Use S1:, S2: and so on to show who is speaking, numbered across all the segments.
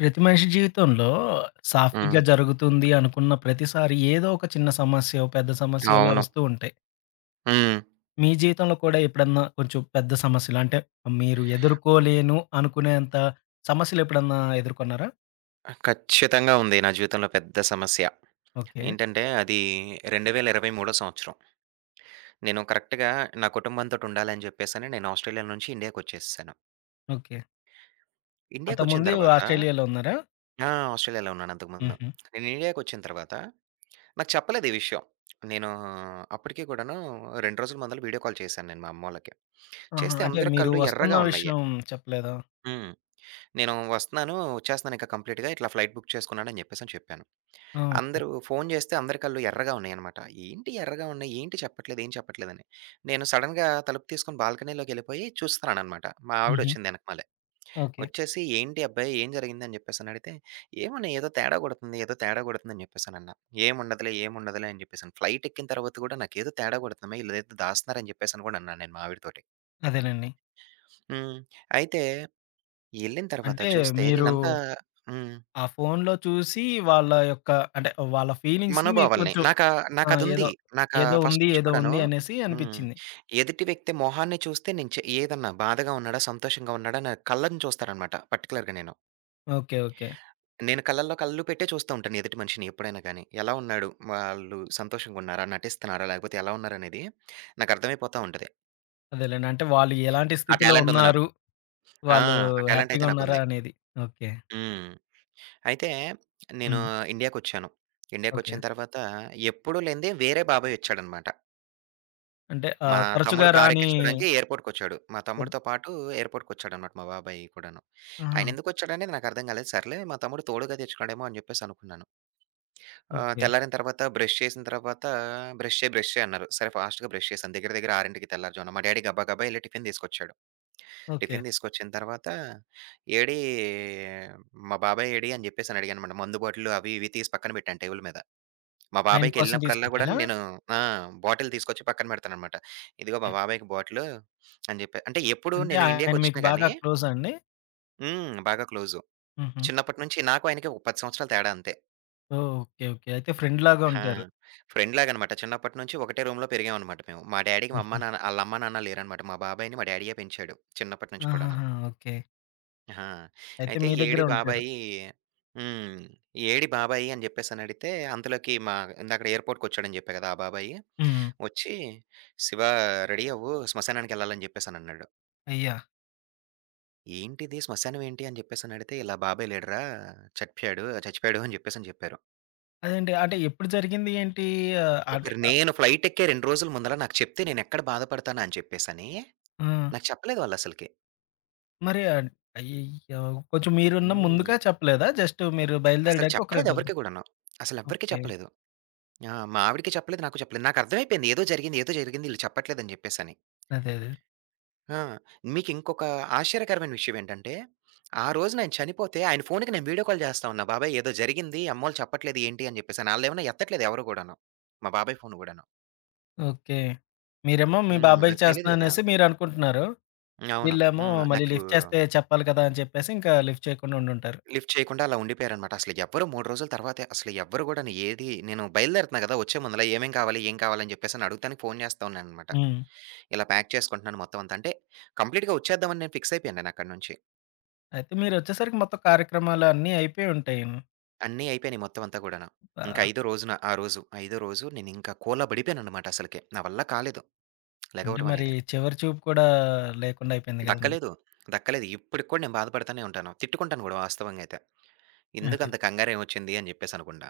S1: ప్రతి మనిషి జీవితంలో
S2: హ్మ్.
S1: సాఫీగా జరుగుతుంది అనుకున్న ప్రతిసారి ఏదో ఒక చిన్న సమస్యో, పెద్ద సమస్యో ఇలా
S2: అవును.
S1: వస్తూ ఉంటాయి.
S2: హ్మ్.
S1: మీ జీవితంలో కూడా ఎప్పుడన్నా కొంచెం పెద్ద సమస్యలు అంటే మీరు ఎదుర్కోలేను అనుకునేంత సమస్యలు ఎప్పుడన్నా ఎదుర్కొన్నారా?
S2: ఖచ్చితంగా ఉంది నా జీవితంలో పెద్ద సమస్య.
S1: ఓకే.
S2: ఏంటంటే అది 2023 సంవత్సరం. నేను కరెక్ట్‌గా నా కుటుంబంతోటి ఉండాలని జెప్పేసని నేను ఆస్ట్రేలియా నుంచి ఇండియాకొచ్చేసేసాను.
S1: ఓకే.
S2: ఇండియాకొచ్చిన
S1: అంతకుముందు
S2: తర్వాత
S1: ఆస్ట్రేలియాలో ఉన్నారా?
S2: ఆ! ఆస్ట్రేలియాలో ఉన్నాను అంతకుముందు.
S1: హుహు.
S2: నేను ఇండియాకొచ్చిన తర్వాత నాకు చెప్పలేదు ఈ విషయం. నేను అప్పటికి కూడాను 2 రోజుల మొదలు వీడియో కాల్ చేశాను నేను మా అమ్మోళ్ళకి.
S1: ఆహా!
S2: చేస్తే
S1: అంటే
S2: అందరి
S1: మీరు
S2: కళ్ళు ఎర్రగా
S1: వస్తున్న
S2: ఉన్నాయి.
S1: విషయం చెప్పలేదా?
S2: హ్మ్. నేను వస్తున్నాను, వచ్చేస్తున్నాను ఇంక కంప్లీట్‌గా ఇట్లా ఫ్లైట్ బుక్ చేసుకున్నాను అని జెప్పేసని చెప్పాను.
S1: ఆ! ఓకే.
S2: అందరూ ఫోను జేస్తే అందరి కళ్ళు ఎర్రగా ఉన్నాయనమాట. ఏంటి ఎర్రగా ఉన్నాయి? ఏంటి చెప్పట్లేదు? ఏం చెప్పట్లేదని. నేను సడెన్‌గా తలుపు తీసుకొని బాల్కనీలోకెళ్ళిపోయి చూస్తున్నాననమాట. మా
S1: హుహు.
S2: ఆవిడొచ్చింది వెనకమాలే.
S1: ఓకే.
S2: వచ్చేసి, "ఏంటి అబ్బాయి ఏం జరిగిందని" జెప్పేసనడిగితే, "ఏమోనే ఏదో తేడా కొడుతుంది. ఏదో తేడా కొడుతుందని" జెప్పేసనన్నా. "ఏముండదులే, ఏముండదులే" అని జెప్పేసాను. ఫ్లైటెక్కిన తర్వాత గూడా నాకేదో తేడా కొడుతుందమ్మ ఈళ్ళేదో దాస్తున్నారని జెప్పేసని గూడా అన్నాను నేను మా ఆవిడతోటి.
S1: అదేలెండి.
S2: హ్మ్. అయితే, యెళ్ళిన తర్వాత
S1: అంటే
S2: చూస్తే
S1: మీరు
S2: నేనంతా హ్మ్.
S1: ఆ ఫోనులో చూసి వాళ్ళ యొక్క అంటే వాళ్ళ ఫీలింగ్స్‌ని మీకు
S2: మనోభావాల్ని.
S1: కొంచెం
S2: నాకా
S1: ఆ!
S2: నాకదుంది.
S1: ఏదో,
S2: నాకా
S1: ఏదో
S2: ఫస్ట్
S1: ఉంది,
S2: నుంచి
S1: ఏదో
S2: కూడాను
S1: ఉంది అనేసి
S2: హ్మ్.
S1: అనిపిచ్చింది.
S2: ఎదుటి వ్యక్తి మొహాన్ని చూస్తే నేను చె ఏదన్నా బాధగా ఉన్నాడా, సంతోషంగా ఉన్నాడా నా కళ్ళని చూస్తాననమాట పర్టిక్యులర్‌గా నేను.
S1: ఓకే. ఓకే.
S2: నేను కళ్ళల్లో కళ్ళు పెట్టే చూస్తా ఉంటాను ఎదుటి మనిషిని ఎప్పుడైనా గానీ. ఎలా ఉన్నాడు, వాళ్ళు సంతోషంగున్నారా, నటిస్తున్నారా, లేకపోతే ఎలా ఉన్నారనేది నాకర్థమైపోతా ఉంటది.
S1: అదేలెండి. అంటే వాళ్ళు ఎలాంటి
S2: ఆ
S1: స్థితిలో
S2: టాలెంటుంది
S1: ఉన్నారు,
S2: నాకు. ఆ!
S1: వాళ్ళు
S2: ఆ టాలెంటయితే
S1: హ్యాపీగా ఉన్నారా
S2: నాకుంది.
S1: అనేది. ఓకే.
S2: హ్మ్. అయితే నేను
S1: హ్మ్.
S2: ఇండియాకొచ్చాను.
S1: ఓకే.
S2: ఇండియాకొచ్చిన తర్వాత ఎప్పుడూ లేనిదే వేరే బాబాయొచ్చాడనమాట.
S1: అంటే
S2: మా
S1: ఆహ్, తరచుగా
S2: తమ్ముడు
S1: రాని
S2: కారెక్కించుకోడానికి ఎయిర్‌పోర్ట్‌కొచ్చాడు. మా
S1: పెద్
S2: తమ్ముడితో పాటు ఎయిర్‌పోర్ట్‌కొచ్చాడనమాట మా బాబాయ్ కూడాను.
S1: ఆహా!
S2: ఆయనెందుకొచ్చాడనేది నాకర్థం కాలేదు. సర్లే మా తమ్ముడు తోడుగా తెచ్చుకున్నాడేమో అని జెప్పేసనుకున్నాను.
S1: ఓకే.
S2: తెల్లారిన తర్వాత బ్రష్ చేసిన తర్వాత బ్రష్ చేయి అన్నారు. సరే ఫాస్ట్‌గా బ్రష్ చేశాను. దగ్గర దగ్గర 6కి తెల్లారిజామున. మా డ్యాడీ గబా గబా ఎళ్లి టిఫిన్ తీసుకొచ్చాడు.
S1: ఓకే.
S2: టిఫిన్ తీసుకొచ్చిన తర్వాత "ఏడి మా బాబాయ్ ఏడి?" అని జెప్పేసని అడిగాననమాట. మందు బాటిల్లు అవి ఇవి తీసి పక్కన పెట్టాను టేబుల్ మీద. మా
S1: ఆయన కోసం
S2: బాబాయ్‌కెళ్ళినప్పుడల్లా గూడాను
S1: తీసుకొచ్చారా?
S2: నేను ఆ! బాటిల్ తీసుకొచ్చి పక్కన పెడతాననమాట. ఇదిగో మా
S1: ఓకే.
S2: బాబాయ్‌కి బాటిలు అని జెప్పి. అంటే ఎప్పుడు
S1: అంటే
S2: నేను
S1: ఆయన మీకు
S2: ఇండియాకొచ్చినా
S1: బాగా
S2: గాని
S1: క్లోజా అండి?
S2: హ్మ్. బాగా క్లోజు.
S1: హుహు.
S2: చిన్నప్పటి నుంచి నాకు ఆయనకి ఒక 10 సంవత్సరాల తేడా అంతే.
S1: ఓహ్! ఓకే. ఓకే. అయితే ఫ్రెండ్‌లాగా
S2: ఆ!
S1: ఉంటారు.
S2: ఫ్రెండ్‌లాగనమాట. చిన్నప్పటి నుంచి ఒకటే రూమ్‌లో పెరిగామనమాట మేము. మా డ్యాడీకి మా
S1: హుహు.
S2: అమ్మ, నాన్న ఆళ్ళ అమ్మ, నాన్న లేరనమాట. మా బాబాయిని మా డ్యాడీయే పెంచాడు. చిన్నప్పటి నుంచి కూడాను.
S1: ఆహాహా! ఓకే.
S2: ఆ!
S1: అయితే
S2: అయితే
S1: మీ
S2: ఏడి
S1: దగ్గరే ఉంటారు.
S2: బాబాయి హ్మ్. ఏడి బాబాయి అని జెప్పేసనడిగితే అంతలోకి మా ఇందాకడ ఎయిర్‌పోర్ట్‌కొచ్చాడని జెప్పా గదా! ఆ బాబాయి.
S1: హ్మ్.
S2: వచ్చి "శివా రెడీ అవ్వు శ్మశానానికెళ్ళాలని" జెప్పేసనన్నాడు.
S1: అయ్యా!
S2: "ఏంటిది శ్మశానం ఏంటి?" అని జెప్పేసనడిగితే, "ఇలా బాబాయ్ లేడురా చచ్చిపోయాడు చచ్చిపోయాడు" అని జెప్పేసని జెప్పారు.
S1: అదేంటి అంటే ఎప్పుడు జరిగింది ఏంటి? ఆహ్, అంటే
S2: ఒకరు
S1: ఆ!
S2: నేను ఫ్లైటెక్కే 2 రోజుల ముందల నాకు చెప్తే నేనెక్కడ బాధపడతానా అని చెప్పేసని,
S1: ఆ!
S2: నాకు చెప్పలేదు వాళ్ళసలకి.
S1: మరి అయ్యయ్యో! కొంచెం మీరున్న
S2: హ్మ్.
S1: ముందుగా చెప్పలేదా? జస్ట్ మీరు
S2: అసలు
S1: బయలుదేరడానికి ఒక
S2: చెప్పలేదు
S1: 2 రోజులు.
S2: ఎవరికీ గూడాను. అసలెవ్వరికీ
S1: ఓకే.
S2: చెప్పలేదు. ఆ! మా ఆవిడకి చెప్పలేదు, నాకు చెప్పలేదు. నాకర్థమైపోయింది ఏదో జరిగింది, ఈళ్ళు చెప్పట్లేదని జెప్పేసని.
S1: అదే. అదే.
S2: ఆ! మీకింకొక ఆశ్చర్యకరమైన విషయమేంటంటే, ఆ రోజున ఆయన చనిపోతే ఆయన ఫోన్‌కి నేను వీడియో కాల్ చేస్తా ఉన్నా. బాబాయ్ ఏదో జరిగింది. అమ్మోళ్ళు చెప్పట్లేదు ఏంటి అని చెప్పేసని. ఆళ్ళేమన్నా ఎత్తట్లేదు ఎవరు గూడాను. మా బాబాయ్ ఫోన్ గూడాను.
S1: ఓకే. మీరేమో మీ
S2: హ్మ్.
S1: బాబాయికి
S2: నాకు తెలీదు
S1: చేస్తున్నా
S2: గదా!
S1: అనేసి మీరనుకుంటున్నారు.
S2: అవును.
S1: వీళ్ళేమో
S2: హ్మ్.
S1: మళ్ళీ లిఫ్ట్ చేస్తే చెప్పాలి కదా! అని చెప్పేసి ఇంకా లిఫ్ట్ చేయకుండా ఉండుంటారు.
S2: లిఫ్ట్ చేయకుండా అలా ఉండిపోయారనమాట. అసలు ఎవ్వరు 3 రోజుల తర్వాతే అసలు ఎవ్వరు గూడాను ఏది నేను బయలుదేరుతున్నా గదా! వచ్చే ముందుల ఏమేం కావాలి? ఏం కావాలి? అని చెప్పేసని అడుగుతానికి ఫోన్ చేస్తా ఉన్నాననమాట.
S1: హ్మ్.
S2: ఇలా ప్యాక్ చేసుకుంటున్నాను మొత్తం అంతా. అంటే కంప్లీట్‌గా వచ్చేద్దామని నేను ఫిక్స్ అయిపోయాను నేనక్కడి నుంచి.
S1: అయితే మీరొచ్చేసరికి మొత్తం కార్యక్రమాలు అన్నీ అయిపోయి ఉంటాయి.
S2: అన్నీ అయిపోయినాయి మొత్తం అంతా కూడాను. ఇంకా
S1: ఆ!
S2: ఐదో రోజున ఆ రోజు, ఐదో రోజు నేనింకా కోలాబడిపోయాననమాట అసలకే. నా వల్ల కాలేదు
S1: అంటే
S2: లెగవడం
S1: మరి
S2: అనేది.
S1: చివరి చూపు కూడా లేకుండా అయిపోయింది కదండీ!
S2: దక్కలేదు, దక్కలేదు. ఇప్పటికి కూడా నేను బాధపడతానే ఉంటాను. తిట్టుకుంటాను గూడా వాస్తవంగా అయితే.
S1: అదే.
S2: ఎందుకంత కంగారేమొచ్చింది అని జెప్పేసనుకుంటా.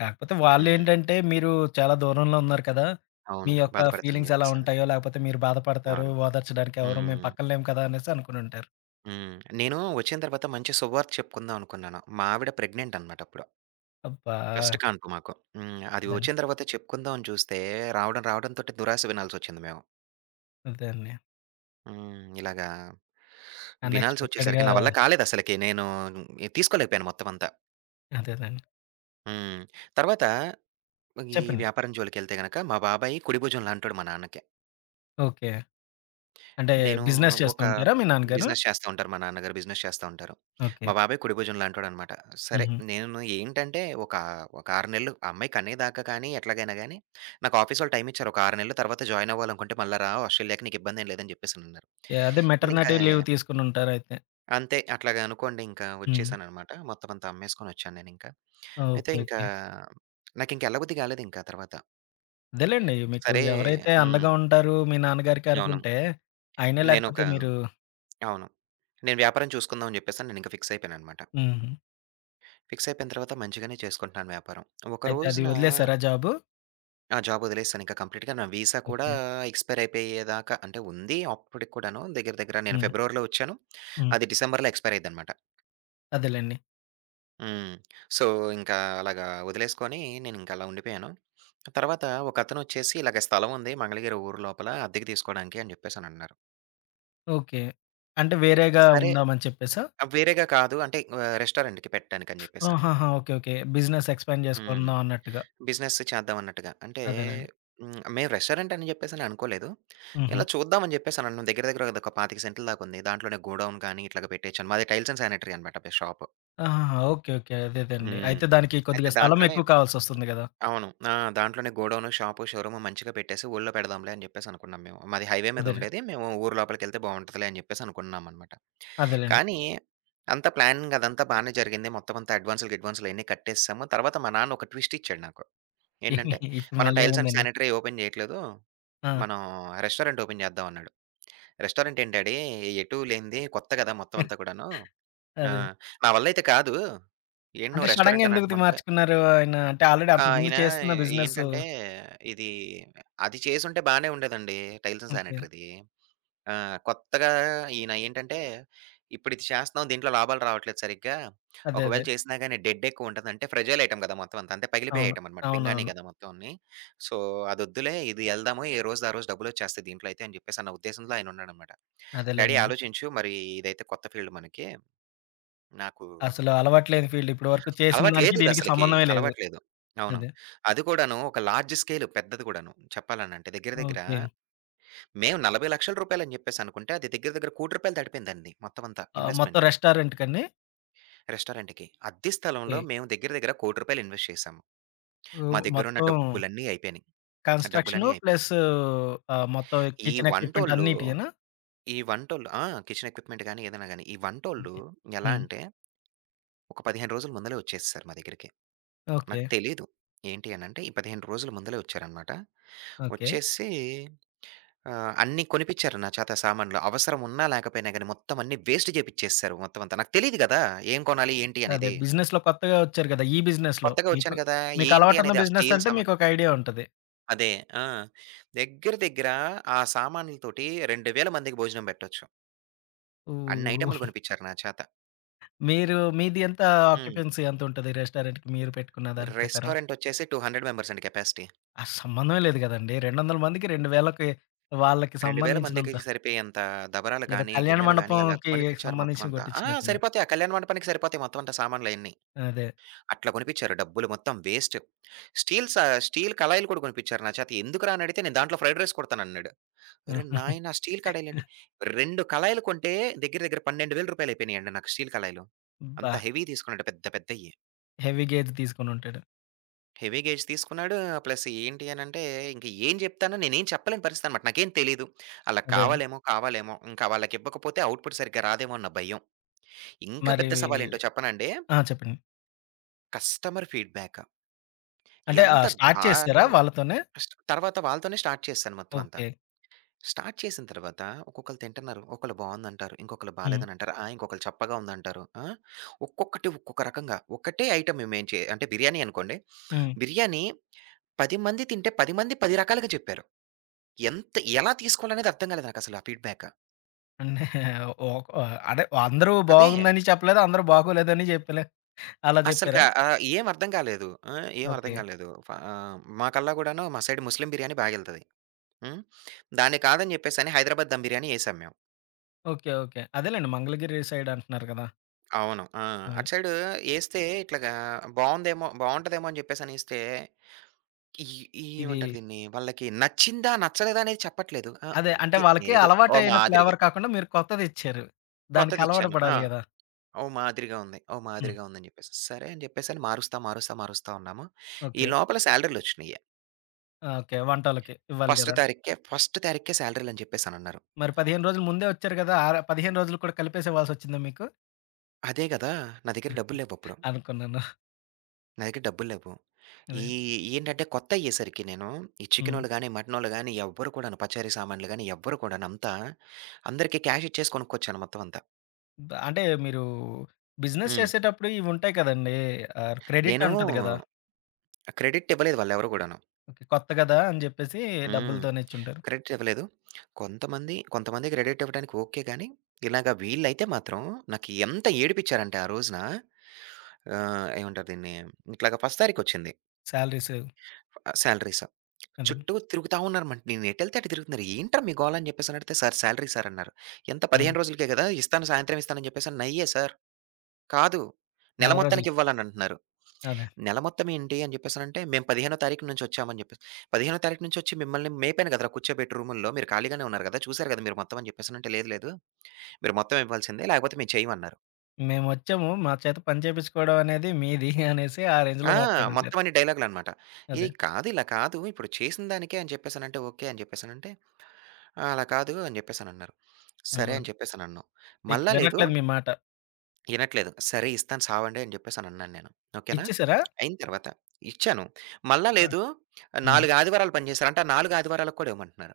S1: కాకపోతే
S2: హ్మ్.
S1: వాళ్ళేంటంటే మీరు చాలా దూరంలో ఉన్నారు కదా! మీ
S2: అవును.
S1: యొక్క
S2: బాధపడతానని
S1: ఫీలింగ్స్ ఎలా
S2: జెప్పేసని.
S1: ఉంటాయో, లేకపోతే మీరు బాధపడతారు,
S2: అవును.
S1: ఓదార్చడానికి ఎవరు మేము
S2: హ్మ్.
S1: పక్కన లేము కదా! అనేసి అనుకునుంటారు.
S2: హ్మ్. నేను వచ్చిన తర్వాత మంచి శుభవార్త చెప్పుకుందాం అనుకున్నాను. మా ఆవిడ ప్రెగ్నెంట్ అనమాట అప్పుడు.
S1: అబ్బా!
S2: ఫస్ట్ కాన్పు మాకు. హ్మ్. అది
S1: అదండి.
S2: వచ్చిన తర్వాత చెప్పుకుందాం అని చూస్తే రావడం రావడంతోటి దురాశ వినాల్సొచ్చింది మేము.
S1: అదే అండి.
S2: హ్మ్. ఇలాగా వినాల్సొచ్చేసరికి
S1: అన్‌ఎక్స్‌పెక్టెడ్‌గా
S2: నా వల్ల కాలేదసలకి. నేను తీసుకోలేకపోయాను మొత్తం అంతా.
S1: అదేనండి.
S2: హ్మ్. తర్వాత ఈ
S1: చెప్పండి.
S2: వ్యాపారం జోలికెళ్తే గనక మా బాబాయి కుడి భుజం లాంటోడు మా నాన్నకి.
S1: ఓకే. అంటే
S2: నేను
S1: బిజినెస్ చేస్తూ
S2: ఒక
S1: ఉంటారా మీ నాన్నగారు?
S2: బిజినెస్ చేస్తా ఉంటారు. మా నాన్నగారు బిజినెస్ చేస్తా ఉంటారు.
S1: ఓకే.
S2: మా బాబాయ్ కుడి భుజం లాంటోడనమాట. సరే
S1: హుహు.
S2: నేను ఏంటంటే ఒక 6 నెలలు ఆ అమ్మాయి కనేదాకా కానీ ఎట్లాగైనా గానీ నాకు ఆఫీసోళ్ళు టైమ్ ఇచ్చారు. ఒక 6 నెలలు తర్వాత జాయిన్ అవ్వాలనుకుంటే మళ్ళా రా ఆస్ట్రేలియాకి నీకిబ్బందేం లేదని చెప్పేసనన్నారు.
S1: యాహ్! అదే
S2: నేనింకా
S1: మెటర్నిటీ లీవ్ తీసుకొనుంటారయితే.
S2: అంతే అట్లాగా అనుకోండి ఇంకా
S1: హ్మ్.
S2: వచ్చేసాననమాట. మొత్తం అంతా అమ్మేసుకొనొచ్చాను నేనింక. అయితే
S1: ఓకే.
S2: ఇంకా
S1: ఓకే.
S2: నాకింక ఎళ్ళబుద్ధి కాలేదింకా తర్వాత.
S1: అదేలెండి. మీకు
S2: సరే
S1: ఎవరైతే
S2: హ్మ్.
S1: అండగా ఉంటారు మీ నాన్నగారికి
S2: అవును.
S1: అనుకుంటే, ఆయనే
S2: నేనొక
S1: లేకపోతే మీరు
S2: అవును. నేను వ్యాపారం చూసుకుందాం అని చెప్పేసని నేనింక ఫిక్స్ అయిపోయాననమాట.
S1: హ్మ్.
S2: ఫిక్స్ అయిపోయిన తర్వాత మంచిగానే చేసుకుంటున్నాను వ్యాపారం. ఒక
S1: అయితే అది
S2: రోజున
S1: వదిలేసారా జాబు?
S2: ఆ జాబ్ వదిలేసానింక కంప్లీట్‌గా. నా వీసా కూడా
S1: ఓకే.
S2: ఎక్స్‌పైర్ అయిపోయేదాకా అంటే ఉంది అప్పటికి కూడాను దగ్గర దగ్గర నేను
S1: హ్మ్.
S2: ఫిబ్రవరిలో వచ్చాను.
S1: హ్మ్.
S2: అది డిసెంబర్‌లో ఎక్స్‌పైర్ అయ్యిద్దనమాట.
S1: అదేలెండి.
S2: హ్మ్. సో, ఇంకా అలాగా వదిలేసుకొని నేనింక అలా ఉండిపోయాను. తర్వాత ఒకతనొచ్చేసి ఇలాగ స్థలముంది మంగళగిరి ఊరు లోపల అద్దెకి తీసుకోడానికి అని జెప్పేసనన్నారు.
S1: ఓకే. అంటే వేరేగా
S2: సరే
S1: ఉందామని చెప్పేసా?
S2: వేరేగా కాదు అంటే రెస్టారెంట్‌కి పెట్టడానికని జెప్పేసని.
S1: ఆహాహా! ఓకే. ఓకే. బిజినెస్ ఎక్స్‌పాండ్
S2: హ్మ్.
S1: చేసుకుందాం అన్నట్టుగా.
S2: బిజినెస్ చేద్దాం అన్నట్టుగా. అంటే
S1: అదేలెండి.
S2: హ్మ్. మేము రెస్టారెంట్ అని జెప్పేసని అనుకోలేదు.
S1: హుహు.
S2: ఇలా చూద్దాం అని జెప్పేసనన్నాం. దగ్గర దగ్గర అదొక 25000 సెంట్ల దాకుంది. దాంట్లోనే గోడౌన్ కానీ ఇట్లాగ పెట్టేయొచ్చని. మాది టైల్స్ అండ్ శానిటరీ అనమాట షాపు.
S1: ఆహాహా! ఓకే. ఓకే. అదేదండి.
S2: హ్మ్.
S1: అయితే దానికి
S2: అయితే
S1: కొద్దిగా స్థలం
S2: దాంట్లోనే
S1: ఎక్కువ కావాల్సొస్తుంది గదా!
S2: అవును. ఆ! దాంట్లోనే గోడౌను, షాపు, షోరూము మంచిగా పెట్టేసి ఊర్లో పెడదాంలే అని జెప్పేసి అనుకున్నాం మేము. మాది హైవే
S1: అదేలెండి.
S2: మీదుండేది. మేము ఊరు లోపలికెళ్తే బావుంటదిలే అని జెప్పేసి అనుకున్నామనమాట.
S1: అదేలెండి.
S2: కానీ అంతా ప్లానింగ్ అదంతా బానే జరిగింది. మొత్తం అంతా అడ్వాన్సులు, గిడ్వాన్సులు అయన్నీ కట్టేసేసాము. తర్వాత మా నాన్న ఒక ట్విస్ట్ ఇచ్చాడు నాకు. ఏంటంటే,
S1: ఇప్పుడు
S2: "మనం
S1: మళ్ళీ
S2: టైల్స్ అండ్
S1: ఏముందండి.
S2: శానిటరీ ఓపెన్ జేయట్లేదు.
S1: ఆ!
S2: మనం రెస్టారెంట్ ఓపెన్ జేద్దాం" అన్నాడు. "రెస్టారెంట్ ఏంటి డాడీ? ఎటూ లేనిది కొత్త గదా! మొత్తం అంతా కూడాను. ఆ!
S1: అదే.
S2: నా వల్ల అయితే కాదు. ఏంటి
S1: అంటే
S2: నువ్వు
S1: సడెన్‌గా
S2: రెస్టారెంట్ అని
S1: ఎందుకు
S2: అంటున్నావు?"
S1: మార్చుకున్నారు ఆయన? అంటే ఆల్రెడీ అంతకుముందు
S2: ఆయన
S1: చేస్తున్న బిజినెస్
S2: ఏంటంటే, ఇది అది చేసుంటే బానే ఉండేదండి. Tiles and
S1: okay.
S2: శానిటరీది. ఆ! కొత్తగా ఈయన ఏంటంటే, ఇప్పుడు ఇది చేస్తున్నాం దీంట్లో లాభాలు రావట్లేదు సరిగ్గా.
S1: అదే.
S2: ఒకవేళ
S1: అదే.
S2: చేసినా గాని డెడ్ ఎక్కువుంటది. అంటే ఫ్రెజైల్ ఐటెమ్ కదా! మొత్తం అంతా. అంటే పగిలిపోయే
S1: అవును.
S2: ఐటెమ్ అనమాట. పింగాణీ
S1: అవునవును.
S2: కదా! మొత్తం అన్నీ. సో, అదొద్దులే ఇది యెళ్దాము. ఏ రోజుది ఆ రోజు డబ్బులొచ్చేస్తాయి దీంట్లో అయితే అని చెప్పేసి అన్న ఉద్దేశంలో ఆయనున్నాడనమాట. డాడీ
S1: అదేలెండి.
S2: ఆలోచించు మరి ఇదైతే కొత్త ఫీల్డ్ మనకి. నాకు
S1: అసలు అలవాటు లేని ఫీల్డ్. ఇప్పటి వరకు చేసిన
S2: అలవాటు
S1: దానికి దీనికి
S2: లేదిదసలకి.
S1: సంబంధమే లేదు.
S2: అలవాటు లేదు. అవును.
S1: అదే.
S2: అది కూడాను ఒక లార్జ్ స్కేల్ పెద్దది కూడాను. చెప్పాలనంటే దగ్గర దగ్గర
S1: ఓకే.
S2: మేము రూ. 40,00,000 అని చెప్పేసి అనుకుంటే అది దగ్గర దగ్గర రూ. 1,00,00,000 దాటిపోయిందండి మొత్తం అంతా
S1: ఆ! మొత్తం
S2: ఇన్వెస్ట్‌మెంట్
S1: రెస్టారెంట్ కండి?
S2: రెస్టారెంట్‌కి. అద్దె స్థలంలో
S1: ఓకే.
S2: మేము దగ్గర దగ్గర రూ. 1,00,00,000 ఇన్వెస్ట్ చేశాము. మా
S1: హ్మ్.
S2: దగ్గరున్న
S1: మొత్తం
S2: డబ్బులన్నీ అయిపోయినాయి. ఆ
S1: కన్‌స్ట్రక్షను
S2: డబ్బులన్నీ అయిపోయినాయి.
S1: ప్లస్ ఆహ్, మొత్తం
S2: ఈ
S1: కిచెన్ ఎక్విప్‌మెంట్
S2: వంటోళ్ళు,
S1: అన్నిటియేనా?
S2: ఈ వంటోళ్ళు, ఆ! కిచెన్ ఎక్విప్‌మెంట్ గాని ఏదైనా గాని, ఈ వంటోళ్ళు
S1: ఓకే.
S2: ఎలా
S1: హ్మ్.
S2: అంటే ఒక 15 రోజుల ముందలే వచ్చేసేసారు మా దగ్గరికి.
S1: ఓకే.
S2: నాకు తెలీదు. ఏంటి అనంటే, ఈ 15 రోజుల ముందలే వచ్చారనమాట.
S1: ఓకే.
S2: వచ్చేసి అన్నీ కొనిపిచ్చారు నా చేత సామాన్లు. అవసరం ఉన్నా లేకపోయినా గాని మొత్తం అన్నీ వేస్ట్ చేపిచ్చేసేసారు మొత్తం అంతా. నాకు తెలీదు గదా! ఏం కొనాలి? ఏంటి
S1: అదే
S2: అనేది?
S1: బిజినెస్‌లో కొత్తగా వచ్చారు కదా! ఈ బిజినెస్‌లో
S2: కొత్తగా
S1: మీకు
S2: వచ్చాను గదా!
S1: మీకు
S2: ఏంటి
S1: అలవాటున్న
S2: అనేది ఆ
S1: బిజినెస్
S2: స్టీల్
S1: అంటే
S2: సామాను
S1: మీకొక ఐడియా ఉంటది.
S2: అదే. ఆ! దగ్గర దగ్గర ఆ సామాన్లతోటి 2,000 మందికి భోజనం పెట్టొచ్చు. అన్ని
S1: ఓహ్!
S2: ఐటెమ్‌లు కొనిపిచ్చారు నా చేత.
S1: మీరు మీది ఎంత
S2: హ్మ్.
S1: ఆక్యుపెన్సీ ఎంతుంటది రెస్టారెంట్‌కి మీరు పెట్టుకున్న దాని ప్రకారం?
S2: రెస్టారెంటొచ్చేసి 200 మెంబర్స్ అండి కెపాసిటీ.
S1: ఆ! సంబంధమే లేదు కదండీ. 200 మందికి 2000కి వాళ్ళకి
S2: 2,000 మందికి
S1: సంబంధించినంత
S2: సరిపోయేంత దబరాలు
S1: ఏదో
S2: గాని,
S1: కళ్యాణ
S2: గిన్నెలు గాని అలా
S1: మండపంకి
S2: కొనిపిచ్చారు మొత్తం
S1: సంబంధించినవి
S2: అంతా. ఆ!
S1: కొట్టించినట్టున్నారు.
S2: సరిపోతాయి. ఆ కళ్యాణ మండపానికి సరిపోతాయి మొత్తం అంతా సామాన్లయన్నీ.
S1: అదే.
S2: అట్లా కొనిపిచ్చారు. డబ్బులు మొత్తం వేస్ట్. స్టీల్ స స్టీల్ కళాయిలు కూడా కొనిపిచ్చారు నా చేత. ఎందుకురా అని అడిగితే నేను దాంట్లో ఫ్రైడ్ రైస్ కొడతానన్నాడు. ఒరే
S1: హ్మ్.
S2: నాయనా! స్టీల్ కడాయిలేంటి? 2 కళాయిలు కొంటే దగ్గర దగ్గర రూ. 12,000 అయిపోయినాయండి నాకు స్టీల్ కళాయిలు.
S1: అబ్బా!
S2: అంత హెవీ తీసుకున్నాడు పెద్ద పెద్దయి.
S1: హెవీ గేజ్ తీసుకొనుంటాడు.
S2: హెవీ గేజ్ తీసుకున్నాడు. ప్లస్ ఏంటి అనంటే, ఇంక ఏం జెప్తానో నేనేం చెప్పలేని పరిస్థితనమాట. నాకేం తెలీదు. ఆళ్ళకి
S1: అదే. అండి.
S2: కావాలేమో, కావాలేమో. ఇంకా వాళ్ళకివ్వకపోతే అవుట్‌పుట్ సరిగ్గా రాదేమో అన్న భయం. ఇంకా
S1: మరి
S2: పెద్ద సవాలేంటో చెప్పనండి?
S1: ఆ! చెప్పండి.
S2: Customer feedback.
S1: అంటే
S2: ఎంత
S1: ఆహ్, స్టార్ట్ చేసారా
S2: దారుణం
S1: వాళ్ళతోనే?
S2: ఫస్ట్ తర్వాత వాళ్ళతోనే స్టార్ట్ చేశాను మొత్తం అంతా.
S1: ఓకే.
S2: స్టార్ట్ చేసిన తర్వాత ఒక్కొక్కళ్ళు తింటున్నారు. ఒకళ్ళు బావుందంటారు. ఇంకొకళ్ళు
S1: హ్మ్.
S2: బాలేదనంటారు. ఆ! ఇంకొకళ్ళు చప్పగా ఉందంటారు. ఆ! ఒక్కొక్కటి ఒక్కొక్క రకంగా. ఒకటే ఐటెమ్ మేము ఏం చే అంటే బిర్యానీ అనుకోండి.
S1: హ్మ్.
S2: బిర్యానీ 10 మంది తింటే 10 మంది 10 రకాలుగా చెప్పారు. ఎంత ఎలా తీసుకోవాలనేది అర్థం కాలేదు నాకసలు ఆ ఫీడ్‌బ్యాక్.
S1: అంటే ఒక అదే అందరూ
S2: అదే
S1: బాగుందని చెప్పలేదు. అందరూ బాగోలేదని చెప్పలే. అలా చెప్పారా?
S2: అస్సలకా ఏం అర్థం కాలేదు. ఆ! ఏం అర్థం
S1: ఓకే.
S2: కాలేదు. మాకల్లా గూడాను మా సైడ్ ముస్లిం బిర్యానీ బాగెళ్తది. హ్మ్. దాన్ని కాదని చెప్పేసని హైదరాబాద్ దమ్ బిర్యానీ ఏసాం మేము.
S1: ఓకే. ఓకే. అదేలెండి మంగళగిరి సైడ్ అంటున్నారు కదా!
S2: అవును. ఆ!
S1: అదే.
S2: అటు సైడు ఏస్తే ఇట్లాగా బావుందేమో బావుంటదేమో అని చెప్పేసనేస్తే ఈ
S1: ఇది
S2: ఏమంటారు దీన్ని? వాళ్ళకి నచ్చిందా? నచ్చలేదా? అనేది చెప్పట్లేదు. ఆ!
S1: అదే అంటే
S2: ఓకే.
S1: వాళ్ళకి
S2: ఏదో ఓ
S1: అలవాటైన ఫ్లేవర్
S2: మాదిరిగా
S1: కాకుండా మీరు కొత్తదిచ్చారు. దానికి అలవాటు
S2: కొత్తదిచ్చాను. ఆ!
S1: పడాలి గదా!
S2: ఓ మాదిరిగా ఉంది. ఓ
S1: హ్మ్.
S2: మాదిరిగా ఉందని జెప్పేసి. సరే అని జెప్పేసని మారుస్తా ఉన్నాము. ఈ
S1: ఓకే.
S2: లోపల శాలరీలొచ్చినియి.
S1: ఆ! ఓకే. వంటోళ్ళకి ఇవ్వాలి
S2: ఫస్ట్
S1: గదా!
S2: తారీఖే ఫస్ట్ తారీఖే శాలరీలని జెప్పేసనన్నారు.
S1: మరి 15 రోజులు ముందే వచ్చారు గదా! ఆ 15 రోజులు కూడా కలిపేసేవాల్సొచ్చిందా మీకు?
S2: అదే గదా! నా దగ్గర డబ్బుల్లేవప్పుడు.
S1: అనుకున్నాను.
S2: నా దగ్గర డబ్బుల్లేవు. ఈ
S1: అదే.
S2: ఏంటంటే కొత్తయ్యేసరికి నేను ఈ
S1: హ్మ్.
S2: చికెనోళ్ళు గాని, మటనోళ్ళు గాని ఎవ్వరు కూడాను పచారీ సామాన్లు గాని ఎవ్వరు కూడాను అంతా అందరికి క్యాష్ ఇచ్చేసి కొనుక్కొచ్చాను మొత్తం అంతా.
S1: అంటే మీరు బిజినెస్
S2: హ్మ్.
S1: చేసేటప్పుడు ఇవుంటాయి కదండీ! ఆహ్, క్రెడిట్
S2: నేను
S1: అంటది గదా!
S2: క్రెడిట్ ఇవ్వలేదు వాళ్ళెవరు గూడాను.
S1: ఓకే. కొత్త గదా! అని జెప్పేసి
S2: హ్మ్.
S1: డబ్బులతోనే ఇచ్చుంటారు.
S2: క్రెడిట్ ఇవ్వలేదు. కొంతమంది కొంతమంది క్రెడిట్ ఇవ్వడానికి ఓకే గానీ, ఇలాగ వీళ్ళైతే మాత్రం నాకు ఎంత ఏడిపిచ్చారంటే ఆ రోజున ఏమంటారు దీన్ని? ఇట్లాగ ఫస్ట్ తారీఖొచ్చింది
S1: సాలరీస్
S2: శాలరీస్.
S1: అదే.
S2: చుట్టూ తిరుగుతా ఉన్నారనమాట. నేను ఎటెళ్తే అటు తిరుగుతున్నారు. ఏంట్రా మీ గోల అని చెప్పేసి అని అడిగితే, "సార్ శాలరీ సార్" అన్నారు. ఎంత
S1: హ్మ్.
S2: 15 రోజులకే కదా! ఇస్తాను సాయంత్రం ఇస్తానని చెప్పేసాను. "నయ్యే సార్." "కాదు. నెల
S1: నెల
S2: మొత్తానికి
S1: రోజులకి.
S2: ఇవ్వాలని" అంటున్నారు.
S1: అదే.
S2: నెల మొత్తం ఏంటి అని చెప్పేసనంటే, మేము 15 తారీఖు నుంచి వచ్చామని చెప్పేసి 15 తారీఖు నుంచి వచ్చి మిమ్మల్ని మేపాను కదరా! కూర్చోబెట్టి రూముల్లో. మీరు ఖాళీగానే ఉన్నారు కదా! చూసారు కదా మీరు మొత్తం అని చెప్పేసనంటే, లేదు లేదు. మీరు మొత్తం ఇవ్వాల్సిందే. లేకపోతే మేము చేయమన్నారు.
S1: మేమొచ్చాము. మా చేత పని చేపించుకోవడం అనేది మీది అనేసి ఆ రేంజ్‌లో
S2: ఆ!
S1: మాట్లాడుంటారు.
S2: మొత్తం అన్ని డైలాగులనమాట.
S1: అదే.
S2: ఇది కాదు, ఇలా కాదు. ఇప్పుడు చేసిన దానికే అని చెప్పేసనంటే, ఓకే. అని చెప్పేసనంటే, "అలా కాదు" అని చెప్పేసనన్నారు. సరే
S1: అబ్బా!
S2: అని చెప్పేసనన్నాం.
S1: ఇక
S2: మళ్ళా లేదు
S1: వినట్లేదు మీ మాట.
S2: ఇనట్లేదు. సరే ఇస్తాను సావండి అని జెప్పేసనన్నాను నేను. ఓకేనా?
S1: ఇచ్చేసారా?
S2: అయిన తర్వాత ఇచ్చాను. మళ్ళా
S1: ఆ!
S2: లేదు
S1: హ్మ్.
S2: 4 ఆదివారాలు పనిజేశారు. అంటే ఆ 4 ఆదివారాలకు కూడా ఇవ్వమంటున్నారు.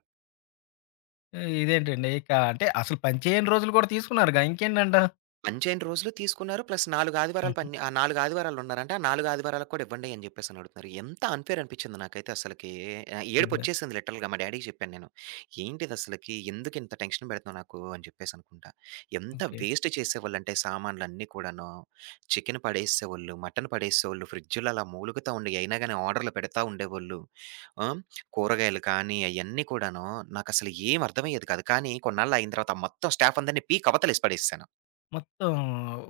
S1: ఇదేంటండి ఇక అంటే అసలు పని చేయని రోజులు గూడా తీసుకున్నారుగా ఇంకేంటంట?
S2: 15 రోజులు తీసుకున్నారు. ప్లస్ 4 ఆదివారాలు
S1: హుహు.
S2: పని ఆ 4 ఆదివారాలున్నారు. అంటే ఆ 4 ఆదివారాలకు కూడా ఇవ్వండి అని జెప్పేసని అడుగుతున్నారు. ఎంత అన్‌ఫెయిర్ అనిపించిందో నాకైతే అసలకి
S1: అదే.
S2: ఏడుపొచ్చేసింది లిటరల్‌గా మా డ్యాడీకి చెప్పాను నేను. ఏంటిదసలకి ఎందుకింత టెన్షన్ పెడుతున్నావు నాకు అని చెప్పేసనుకుంటా. ఎంత
S1: ఓకే.
S2: వేస్ట్ చేసేవాళ్ళంటే సామాన్లన్నీ కూడాను. చికెన్ పడేసేవాళ్ళు, మటన్ పడేసేవాళ్ళు, ఫ్రిడ్జ్‌లో అలా మూలుగుతా ఉండేయి. అయినా గాని ఆర్డర్‌లు పెడతా ఉండేవోళ్ళు. ఆ! కూరగాయలు కానీ అయన్నీ కూడాను నాకసలు ఏమి అర్థమయ్యేది కాదు. కానీ కొన్నాళ్ళు ఆగిన తర్వాత ఆ మొత్తం స్టాఫ్ అందరిని పీకి అవతలేసి పడేసేసాను.
S1: మొత్తం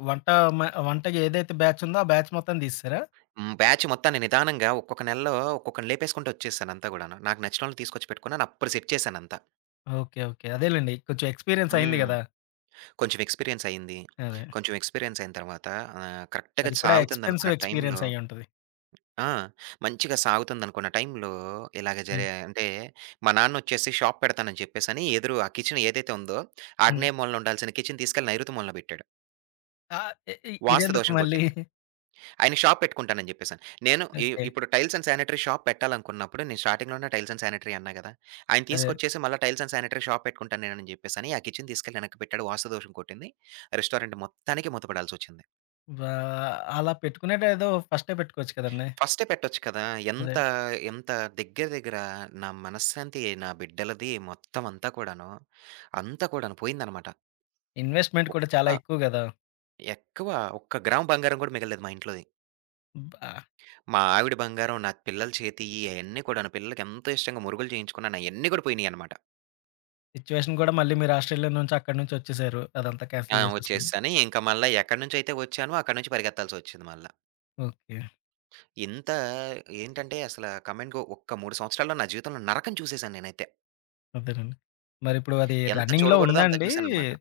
S1: వంట మ వంటకి ఏదైతే బ్యాచ్ ఉందో, ఆ బ్యాచ్ మొత్తాన్ని తీసేసారా?
S2: హ్మ్. బ్యాచ్ మొత్తాన్ని నిదానంగా ఒక్కొక్క నెలలో ఒక్కొక్కడిని లేపేసుకుంటూ వచ్చేసానంతా గూడాను. నాకు నచ్చినోళ్ళని తీసుకొచ్చి పెట్టుకున్నాను. అప్పుడు సెట్ చేశానంతా.
S1: ఓకే. ఓకే. అదేలెండి. కొంచెం ఎక్స్‌పీరియన్స్ అయింది
S2: హ్మ్.
S1: గదా!
S2: కొంచెం ఎక్స్‌పీరియన్స్ అయింది.
S1: అదే.
S2: కొంచెం ఎక్స్‌పీరియన్స్ అయిన తర్వాత కరెక్ట్‌గా
S1: అది కూడా
S2: సాగుతుందనుకున్న
S1: ఎక్స్‌పెన్సివ్
S2: టైంలో
S1: ఎక్స్‌పీరియన్స్ అయ్యుంటది.
S2: ఆ! మంచిగా సాగుతుందనుకున్న టైంలో ఇలాగ జరే
S1: హ్మ్.
S2: అంటే మా నాన్నొచ్చేసి షాప్ పెడతానని చెప్పేసని ఎదురు ఆ కిచెన్ ఏదైతే ఉందో
S1: హ్మ్.
S2: ఆగ్నేయ మూలన ఉండాల్సిన కిచెన్ తీసుకెళ్ళి నైరుతి మూలన పెట్టాడు.
S1: ఆ! ఇ ఇ
S2: వాస్తు
S1: ఇదెందుకు
S2: దోషం
S1: మళ్ళీ?
S2: కొట్టింది. ఆయనకి షాప్ పెట్టుకుంటానని జెప్పేసని. నేను ఇ
S1: ఓకే.
S2: ఇప్పుడు టైల్స్ అండ్ శానిటరీ షాప్ పెట్టాలనుకున్నప్పుడు నేను స్టార్టింగ్‌లోనే టైల్స్ అండ్ శానిటరీ అన్నా గదా! ఆయన
S1: అదే.
S2: తీసుకొచ్చేసి మళ్ళా టైల్స్ అండ్ శానిటరీ షాప్ పెట్టుకుంటాను నేనని జెప్పేసని ఆ కిచెన్ తీసుకెళ్ళి వెనక్కి పెట్టాడు. వాస్తుదోషం కొట్టింది. రెస్టారెంట్ మొత్తానికి మూతపడాల్సొచ్చింది.
S1: వా అలా పెట్టుకునేటేదో ఫస్టే పెట్టుకోవచ్చు కదండీ.
S2: ఫస్టే పెట్టొచ్చు కదా!
S1: అదే.
S2: ఎంత ఎంత దగ్గర దగ్గర నా మనశ్శాంతి, నా బిడ్డలది మొత్తం అంతా కూడాను, అంతా కూడాను పోయిందనమాట.
S1: ఇన్వెస్ట్‌మెంట్ కూడా చాలా
S2: ఒక్క
S1: ఎక్కువ గదా!
S2: ఎక్కువ ఒక్క గ్రాము బంగారం గూడా మిగలలేదు మా ఇంట్లోది.
S1: బా
S2: మా ఆవిడ బంగారం, నా పిల్లల చేతియ్యి అయన్నీ కూడాను పిల్లలకెంతో ఇష్టంగా మురుగులు చేయించుకున్నాను. అయన్నీ గూడా పోయినియనమాట.
S1: సిట్యుయేషన్ కూడా మళ్ళీ మీరు ఆస్ట్రేలియా నుంచి, అక్కడి నుంచి వచ్చేసారు. అదంతా
S2: ఆ!
S1: క్యాన్సెల్ చేసేసుకొని.
S2: వచ్చేసాని ఇంక మళ్ళా ఎక్కడినుంచైతే వచ్చానో అక్కడి నుంచి పరిగెత్తాల్సొచ్చింది మళ్ళా.
S1: ఓకే.
S2: ఇంత ఏంటంటే అసల కమెంట్‌గో ఒక్క 3 సంవత్సరాల్లో నా జీవితంలో నరకం చూసేసాను నేనైతే.
S1: అదేనండి. మరిప్పుడు అది
S2: ఎంత
S1: రన్నింగ్‌లో
S2: చూడగూడదో
S1: ఉందా
S2: అంత
S1: అండి?
S2: చూసాననమాట.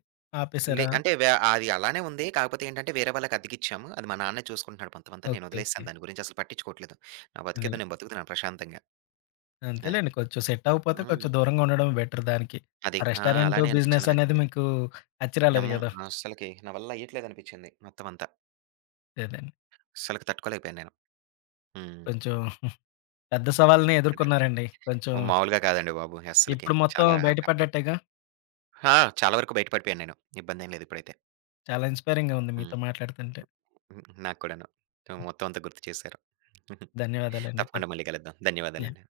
S2: లే
S1: ఆపేసారా?
S2: అంటే వ్య అది అలానే ఉంది. కాకపోతే ఏంటంటే వేరే వాళ్ళకి అద్దెకిచ్చాము. అది మా నాన్నే చూసుకుంటున్నాడు కొంతమంతా. నేను
S1: ఓకే. ఓకే.
S2: వదిలేసాను దాని గురించి అసలు పట్టించుకోవట్లేదు. నా బతికేదో
S1: అదేలే.
S2: నేను బతుకుతున్నాను ప్రశాంతంగా. అది.
S1: అంతేలేండి. కొంచెం సెట్ అవ్వకపోతే కొంచెం
S2: హ్మ్.
S1: దూరంగా ఉండడం బెటర్ దానికి.
S2: అది.
S1: ఆ
S2: ఆ!
S1: రెస్టారెంట్
S2: అలానే
S1: బిజినెస్
S2: అనిపిచ్చింది నాకు.
S1: అనేది మీకు అచ్చి రాలేదు
S2: అమ్మో!
S1: గదా!
S2: అస్సలకి నా వల్ల అయ్యట్లేదనిపించింది మొత్తం అంతా.
S1: అదేనండి.
S2: అస్సలకి తట్టుకోలేకపోయాను నేను. హ్మ్.
S1: కొంచెం పెద్ద సవాల్‌నే
S2: అది.
S1: ఎదుర్కొన్నారండి. కొంచెం
S2: మామూలుగా కాదండి బాబు అస్సలకి.
S1: ఇప్పుడు మొత్తం
S2: చాలా టఫ్.
S1: బయటపడ్డట్టేగా!
S2: ఆ! చాలా వరకు బయట పడిపోయాను నేను. ఇబ్బందేం లేదు ఇప్పుడైతే.
S1: చాలా ఇన్స్పైరింగ్‌గా ఉంది
S2: హ్మ్.
S1: మీతో మాట్లాడుతుంటే.
S2: నాకు కూడాను. మొత్తం అంతా గుర్తు చేశారు.
S1: ధన్యవాదాలండి.
S2: తప్పకుండా మళ్ళీ కలుద్దాం.
S1: యాహ్!
S2: ధన్యవాదాలండి.